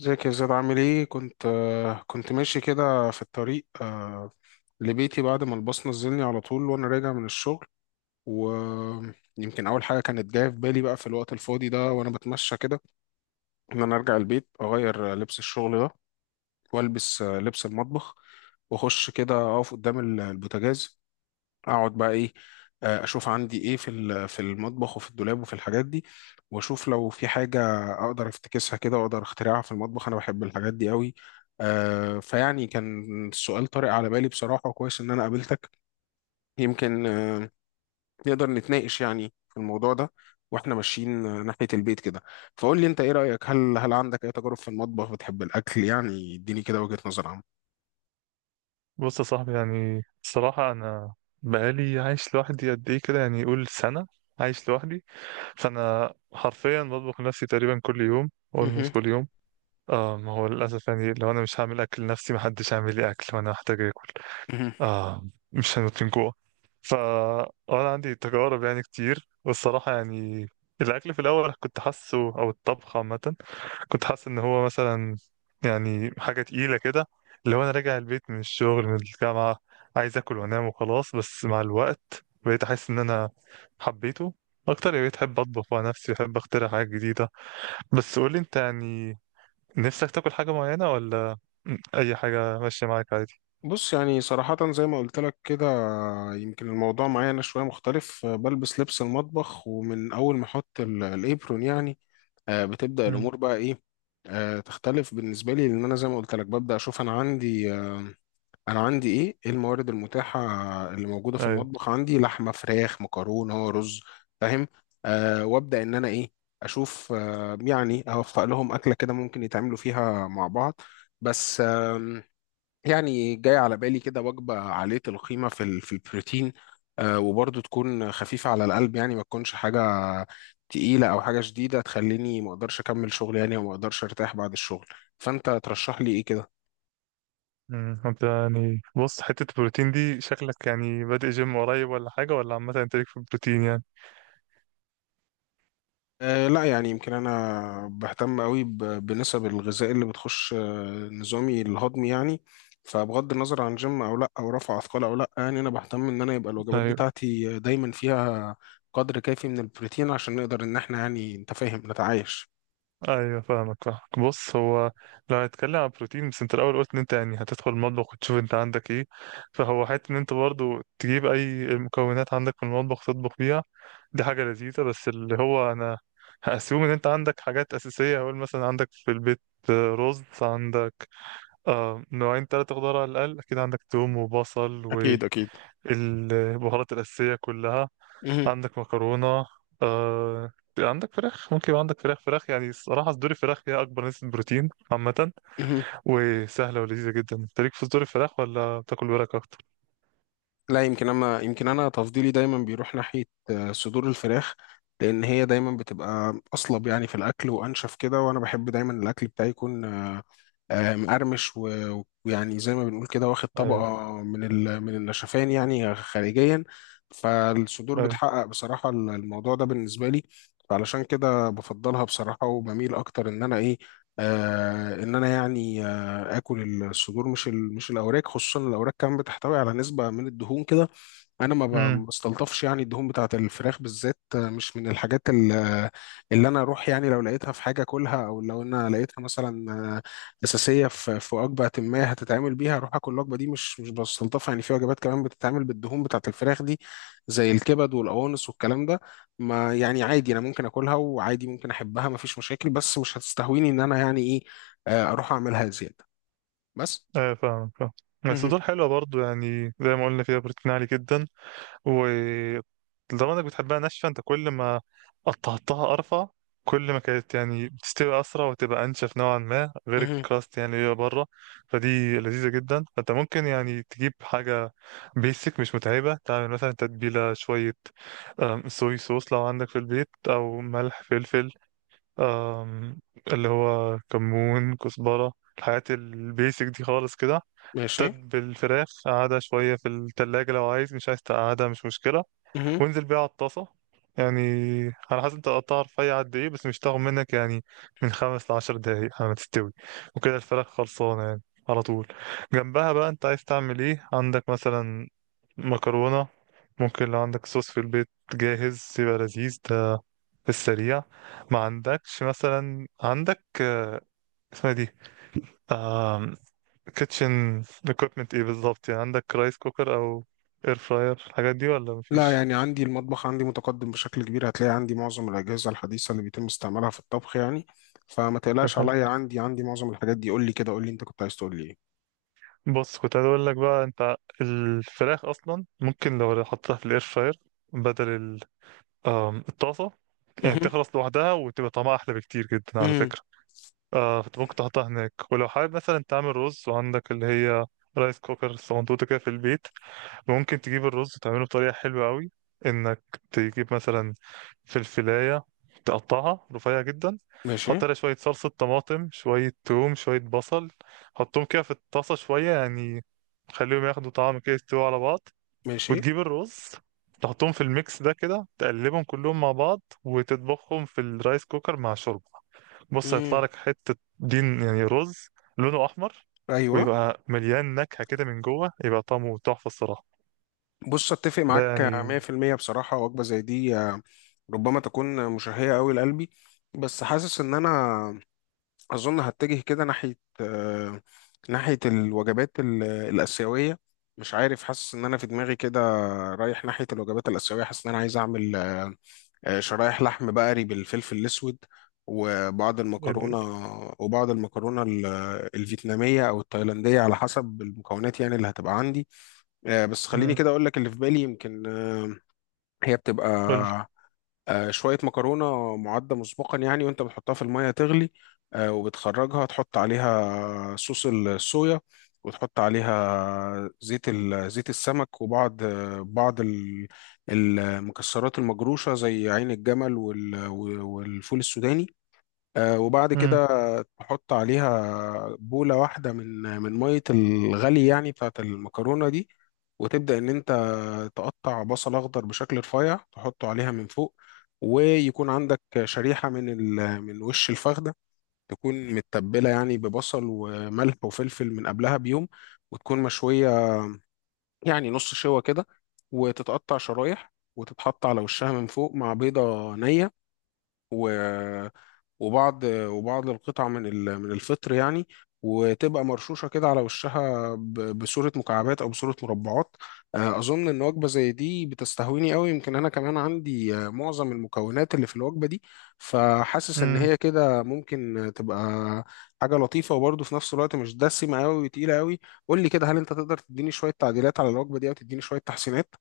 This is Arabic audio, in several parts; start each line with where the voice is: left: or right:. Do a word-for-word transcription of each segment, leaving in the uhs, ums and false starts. left: ازيك يا زياد عامل ايه؟ كنت آه، كنت ماشي كده في الطريق، آه، لبيتي بعد ما الباص نزلني على طول وانا راجع من الشغل. ويمكن اول حاجه كانت جايه في بالي بقى في الوقت الفاضي ده وانا بتمشى كده ان انا ارجع البيت اغير آه، لبس الشغل ده والبس آه، لبس المطبخ، واخش كده اقف قدام ال- البوتاجاز، اقعد بقى ايه. آه، اشوف عندي ايه في ال- في المطبخ وفي الدولاب وفي الحاجات دي، واشوف لو في حاجه اقدر افتكسها كده واقدر اخترعها في المطبخ. انا بحب الحاجات دي قوي. آه، فيعني كان السؤال طارئ على بالي بصراحه، وكويس ان انا قابلتك. يمكن آه، نقدر نتناقش يعني في الموضوع ده واحنا ماشيين آه، ناحيه البيت كده. فقول لي انت ايه رايك، هل هل عندك اي تجارب في المطبخ؟ بتحب الاكل؟ يعني اديني كده وجهه نظر عامه.
right: بص يا صاحبي، يعني الصراحة أنا بقالي عايش لوحدي قد إيه كده، يعني يقول سنة عايش لوحدي. فأنا حرفيا بطبخ لنفسي تقريبا كل يوم،
left: مهم.
right: أولموست كل يوم. آه ما هو للأسف يعني لو أنا مش هعمل أكل لنفسي محدش هيعمل لي أكل، وأنا محتاج آكل.
left: مهم.
right: آه مش هنموت من جوع. فا أنا عندي تجارب يعني كتير، والصراحة يعني الأكل في الأول كنت حاسه، أو الطبخ عامة كنت حاسس ان هو مثلا يعني حاجه تقيله كده، اللي هو انا راجع البيت من الشغل من الجامعه، عايز اكل وانام وخلاص. بس مع الوقت بقيت احس ان انا حبيته اكتر، يعني بقيت احب اطبخ مع نفسي، احب اخترع حاجات جديده. بس قولي انت يعني نفسك تاكل حاجه معينه، ولا اي حاجه ماشيه معاك عادي؟
left: بص، يعني صراحة زي ما قلت لك كده، يمكن الموضوع معايا أنا شوية مختلف. آه، بلبس لبس المطبخ، ومن أول ما أحط ال- الإبرون يعني آه، بتبدأ
right: امم.
left: الأمور بقى إيه، آه، تختلف بالنسبة لي. لأن أنا زي ما قلت لك ببدأ أشوف أنا عندي آه، أنا عندي إيه إيه الموارد المتاحة اللي موجودة في
right: ايوه.
left: المطبخ. عندي لحمة، فراخ، مكرونة، رز. فاهم؟ آه، وأبدأ إن أنا إيه، أشوف آه، يعني أوفق لهم أكلة كده ممكن يتعاملوا فيها مع بعض. بس يعني جاي على بالي كده وجبة عالية القيمة في ال- في البروتين، آه، وبرضه تكون خفيفة على القلب، يعني ما تكونش حاجة تقيلة أو حاجة شديدة تخليني ما أقدرش أكمل شغل، يعني وما أقدرش أرتاح بعد الشغل. فأنت ترشح لي إيه كده؟
right: امم، انت يعني بص، حته البروتين دي شكلك يعني بادئ جيم قريب ولا حاجه، ولا عامه انت ليك في البروتين يعني؟
left: أه، لا يعني، يمكن انا بهتم قوي ب- بنسب الغذاء اللي بتخش آه، نظامي الهضمي يعني. فبغض النظر عن جيم او لا، او رفع اثقال او لا، يعني انا بهتم ان انا يبقى الوجبات
right: ايوه.
left: بتاعتي دايما فيها قدر كافي من البروتين عشان نقدر ان احنا يعني انت فاهم نتعايش.
right: ايوه فاهمك فاهمك. بص هو لو هنتكلم عن بروتين بس، انت الاول قلت ان انت يعني هتدخل المطبخ وتشوف انت عندك ايه، فهو حته ان انت برضو تجيب اي المكونات عندك في المطبخ تطبخ بيها، دي حاجه لذيذه. بس اللي هو انا هاسيوم ان انت عندك حاجات اساسيه. هقول مثلا عندك في البيت آه، رز، عندك آه نوعين ثلاثه خضار على الاقل، اكيد عندك توم وبصل
left: اكيد اكيد.
right: والبهارات الاساسيه كلها،
left: مهم.
right: عندك مكرونة، آه... عندك فراخ. ممكن يبقى عندك فراخ فراخ يعني الصراحة صدور الفراخ هي أكبر نسبة بروتين عامة،
left: مهم.
right: وسهلة ولذيذة جدا. أنت ليك في صدور الفراخ ولا بتاكل ورك أكتر؟
left: لا، يمكن انا يمكن انا تفضيلي دايما بيروح ناحيه آه، صدور الفراخ، لان هي دايما بتبقى اصلب يعني في الاكل وانشف كده، وانا بحب دايما الاكل بتاعي يكون آه، آه، مقرمش و- ويعني زي ما بنقول كده واخد
right: أيوة.
left: طبقه من ال- من النشفان يعني خارجيا. فالصدور
right: أيوة.
left: بتحقق بصراحه ال- الموضوع ده بالنسبه لي، فعلشان كده بفضلها بصراحه. وبميل اكتر ان انا ايه، آه، ان انا يعني اكل الصدور مش ال- مش الاوراق. خصوصا الاوراق كمان بتحتوي على نسبه من الدهون كده، انا ما ب-
right: أمم.
left: ما بستلطفش يعني الدهون بتاعه الفراخ بالذات. آه، مش من الحاجات ال- آه، اللي انا اروح يعني لو لقيتها في حاجه اكلها، او لو انا لقيتها مثلا آه، اساسيه في في وجبه ما هتتعمل بيها اروح اكل الوجبه دي، مش مش بستلطفها يعني. في وجبات كمان بتتعمل بالدهون بتاعه الفراخ دي، زي الكبد والقوانص والكلام ده، ما يعني عادي انا ممكن اكلها وعادي ممكن احبها، ما فيش مشاكل، بس مش هتستهويني ان انا يعني ايه، آه، اروح اعملها زياده بس.
right: أيوة فاهم فاهم.
left: مهم.
right: الصدور حلوة برضو، يعني زي ما قلنا فيها بروتين عالي جدا، ولدرجة انك بتحبها ناشفة انت، كل ما قطعتها ارفع كل ما كانت يعني بتستوي اسرع وتبقى انشف نوعا ما، غير
left: مهم.
right: الكراست يعني اللي هي بره. فدي لذيذة جدا. فانت ممكن يعني تجيب حاجة بيسك مش متعبة، تعمل مثلا تتبيلة شوية، أم، صويا صوص لو عندك في البيت، او ملح فلفل، أم، اللي هو كمون كزبرة، الحاجات البيسك دي خالص كده.
left: ماشي.
right: تتبل الفراخ، قعدها شوية في التلاجة لو عايز، مش عايز تقعدها مش مشكلة،
left: مهم.
right: وانزل بيها على الطاسة. يعني على حسب انت قطعها رفيع قد ايه، بس مش تاخد منك يعني من خمس لعشر دقايق على ما تستوي، وكده الفراخ خلصانة يعني على طول. جنبها بقى انت عايز تعمل ايه؟ عندك مثلا مكرونة، ممكن لو عندك صوص في البيت جاهز يبقى لذيذ ده في السريع. ما عندكش مثلا، عندك آه، اسمها دي كيتشن equipment ايه بالظبط؟ يعني عندك رايس كوكر او اير فراير الحاجات دي، ولا
left: لا
right: مفيش؟
left: يعني عندي المطبخ عندي متقدم بشكل كبير، هتلاقي عندي معظم الأجهزة الحديثة اللي بيتم استعمالها في الطبخ يعني. فما تقلقش عليا، عندي عندي معظم الحاجات دي. قول لي كده، قول لي انت كنت عايز تقول لي ايه.
right: بص كنت عايز اقول لك بقى، انت الفراخ اصلا ممكن لو حطيتها في الاير فراير بدل ال- آم، الطاسه، يعني
left: مهم.
right: تخلص لوحدها وتبقى طعمها احلى بكتير جدا على
left: مهم.
right: فكره. آه فانت ممكن تحطها هناك. ولو حابب مثلا تعمل رز، وعندك اللي هي رايس كوكر صندوقة كده في البيت، ممكن تجيب الرز تعمله بطريقة حلوة قوي، انك تجيب مثلا فلفلاية تقطعها رفيع جدا،
left: ماشي.
right: حط عليها شوية صلصة طماطم، شوية توم، شوية بصل، حطهم كده في الطاسة شوية يعني، خليهم ياخدوا طعم كده يستووا على بعض،
left: ماشي.
right: وتجيب الرز تحطهم في الميكس ده كده، تقلبهم كلهم مع بعض وتطبخهم في الرايس كوكر مع شوربة. بص هيطلع
left: مهم.
right: لك حتة دين يعني، رز لونه أحمر،
left: ايوه.
right: ويبقى مليان نكهة كده من جوه، يبقى طعمه تحفة الصراحة
left: بص، اتفق
right: ده
left: معاك
right: يعني.
left: مية في المية بصراحة. وجبة زي دي آه، ربما تكون مشهية قوي لقلبي. بس حاسس ان انا أظن هتجه كده ناحية آه، ناحية الوجبات ال- الآسيوية. مش عارف، حاسس إن أنا في دماغي كده رايح ناحية الوجبات الآسيوية. حاسس إن أنا عايز أعمل آه، آه، شرايح لحم بقري بالفلفل الأسود وبعض
right: ايه ده؟
left: المكرونة. وبعض المكرونة ال- الفيتنامية أو التايلاندية على حسب المكونات يعني اللي هتبقى عندي. آه، بس خليني
right: مم.
left: كده أقول لك اللي في بالي. يمكن آه، هي بتبقى
right: قولي.
left: آه، شوية مكرونة معدة مسبقا، يعني وانت بتحطها في المية تغلي آه، وبتخرجها تحط عليها صوص الصويا، وتحط عليها زيت ال- زيت السمك، وبعض آه، بعض ال- المكسرات المجروشة زي عين الجمل وال- والفول السوداني. آه، وبعد
right: مم.
left: كده تحط عليها بولة واحدة من من مية الغلي يعني بتاعت المكرونة دي، وتبدأ إن أنت تقطع بصل أخضر بشكل رفيع تحطه عليها من فوق. ويكون عندك شريحة من ال... من وش الفخدة، تكون متبلة يعني ببصل وملح وفلفل من قبلها بيوم، وتكون مشوية يعني نص شوى كده، وتتقطع شرايح وتتحط على وشها من فوق مع بيضة نية. و... وبعض وبعض القطع من ال- من الفطر يعني، وتبقى مرشوشه كده على وشها ب- بصوره مكعبات او بصوره مربعات. آه، اظن ان وجبه زي دي بتستهويني قوي. يمكن انا كمان عندي آه، معظم المكونات اللي في الوجبه دي، فحاسس ان
right: مم.
left: هي كده ممكن تبقى حاجه لطيفه، وبرضه في نفس الوقت مش دسمه قوي وتقيله قوي. قول لي كده، هل انت تقدر تديني شويه تعديلات على الوجبه دي او تديني شويه تحسينات؟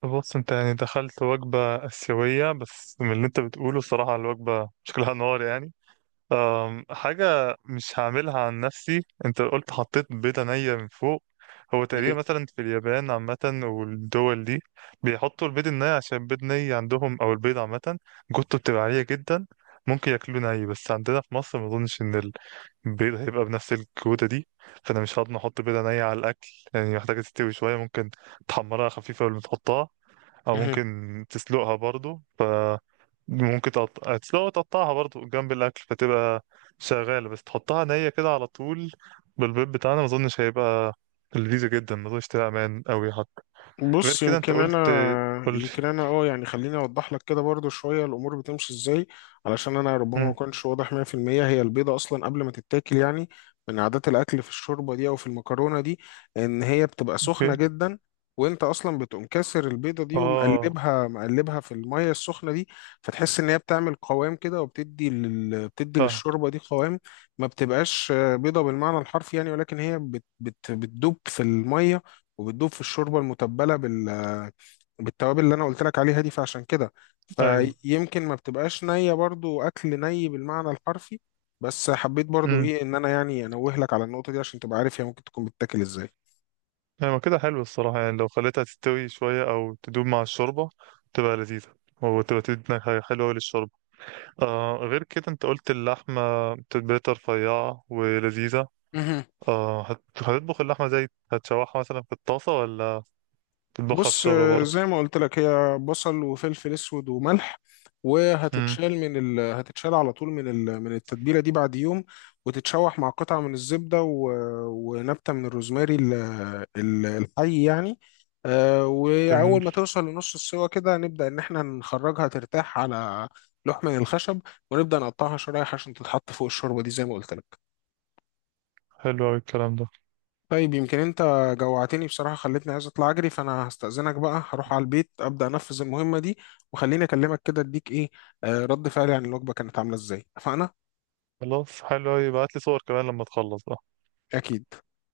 right: طب بص، انت يعني دخلت وجبة آسيوية، بس من اللي انت بتقوله الصراحة الوجبة شكلها نار يعني. أم، حاجة مش هعملها عن نفسي، انت قلت حطيت بيضة نية من فوق. هو تقريبا مثلا في اليابان عامة والدول دي بيحطوا البيض الني عشان البيض ني عندهم، او البيض عامة جوته بتبقى عالية جدا، ممكن ياكلوه ني. بس عندنا في مصر ما اظنش ان البيض هيبقى بنفس الجودة دي، فانا مش هضمن احط بيضة نية على الاكل، يعني محتاجة تستوي شوية. ممكن تحمرها خفيفة قبل ما تحطها، او ممكن تسلقها برضو. ف ممكن تقط... تسلقها وتقطعها برضو جنب الاكل، فتبقى شغاله. بس تحطها نيه كده على طول، بالبيض بتاعنا ما اظنش هيبقى لذيذه جدا، ما اظنش تبقى امان قوي حتى. غير
left: بص
right: كده انت
left: يمكن انا
right: قلت، قلت
left: يمكن انا اه يعني خليني اوضح لك كده برضو شويه الامور بتمشي ازاي، علشان انا ربما ما
right: امم.
left: كنتش واضح مية في المية. هي البيضه اصلا قبل ما تتاكل يعني من عادات الاكل في الشوربه دي او في المكرونه دي، ان هي بتبقى
right: اوكي.
left: سخنه جدا، وانت اصلا بتقوم كاسر البيضه دي
right: اه.
left: ومقلبها مقلبها في الميه السخنه دي. فتحس ان هي بتعمل قوام كده، وبتدي لل... بتدي
right: فاهم.
left: للشوربه دي قوام. ما بتبقاش آه، بيضه بالمعنى الحرفي يعني، ولكن هي بت... بت... بتدوب في الميه، وبتدوب في الشوربه المتبله بال بالتوابل اللي انا قلت لك عليها دي. فعشان كده
right: ايوه.
left: فيمكن ما بتبقاش نيه، برضو اكل ني بالمعنى الحرفي، بس حبيت برضو
right: امم.
left: ايه ان انا يعني انوه لك على النقطه دي عشان تبقى عارف هي ممكن تكون بتتاكل
right: ايوه كده حلو الصراحه، يعني لو خليتها تستوي شويه او تدوب مع الشوربه تبقى لذيذه، وتبقى تدينا حاجة حلوة أوي للشوربة. آه غير كده أنت قلت اللحمة تتبيلة رفيعة ولذيذة.
left: ازاي.
right: اه هت- هتطبخ اللحمة زي، هتشوحها مثلا في الطاسة، ولا تطبخها في
left: بص،
right: الشوربة
left: آه،
right: برضه؟
left: زي ما قلت لك هي بصل وفلفل اسود وملح،
right: امم.
left: وهتتشال من ال... هتتشال على طول من ال... من التتبيله دي بعد يوم، وتتشوح مع قطعه من الزبده، و... ونبته من الروزماري ال... ال- الحي يعني. آه،
right: جميل.
left: واول ما توصل لنص السوا كده، نبدا ان احنا نخرجها ترتاح على لوح من الخشب، ونبدا نقطعها شرايح عشان تتحط فوق الشوربه دي زي ما قلت لك.
right: حلو أوي الكلام ده.
left: طيب، يمكن انت جوعتني بصراحة، خلتني عايز اطلع اجري. فانا هستأذنك بقى، هروح على البيت ابدأ انفذ المهمة دي، وخليني اكلمك كده اديك ايه آه، رد فعلي عن الوجبة كانت عاملة ازاي. اتفقنا؟
right: خلاص حلو أوي، ابعتلي صور كمان لما تخلص بقى.
left: اكيد.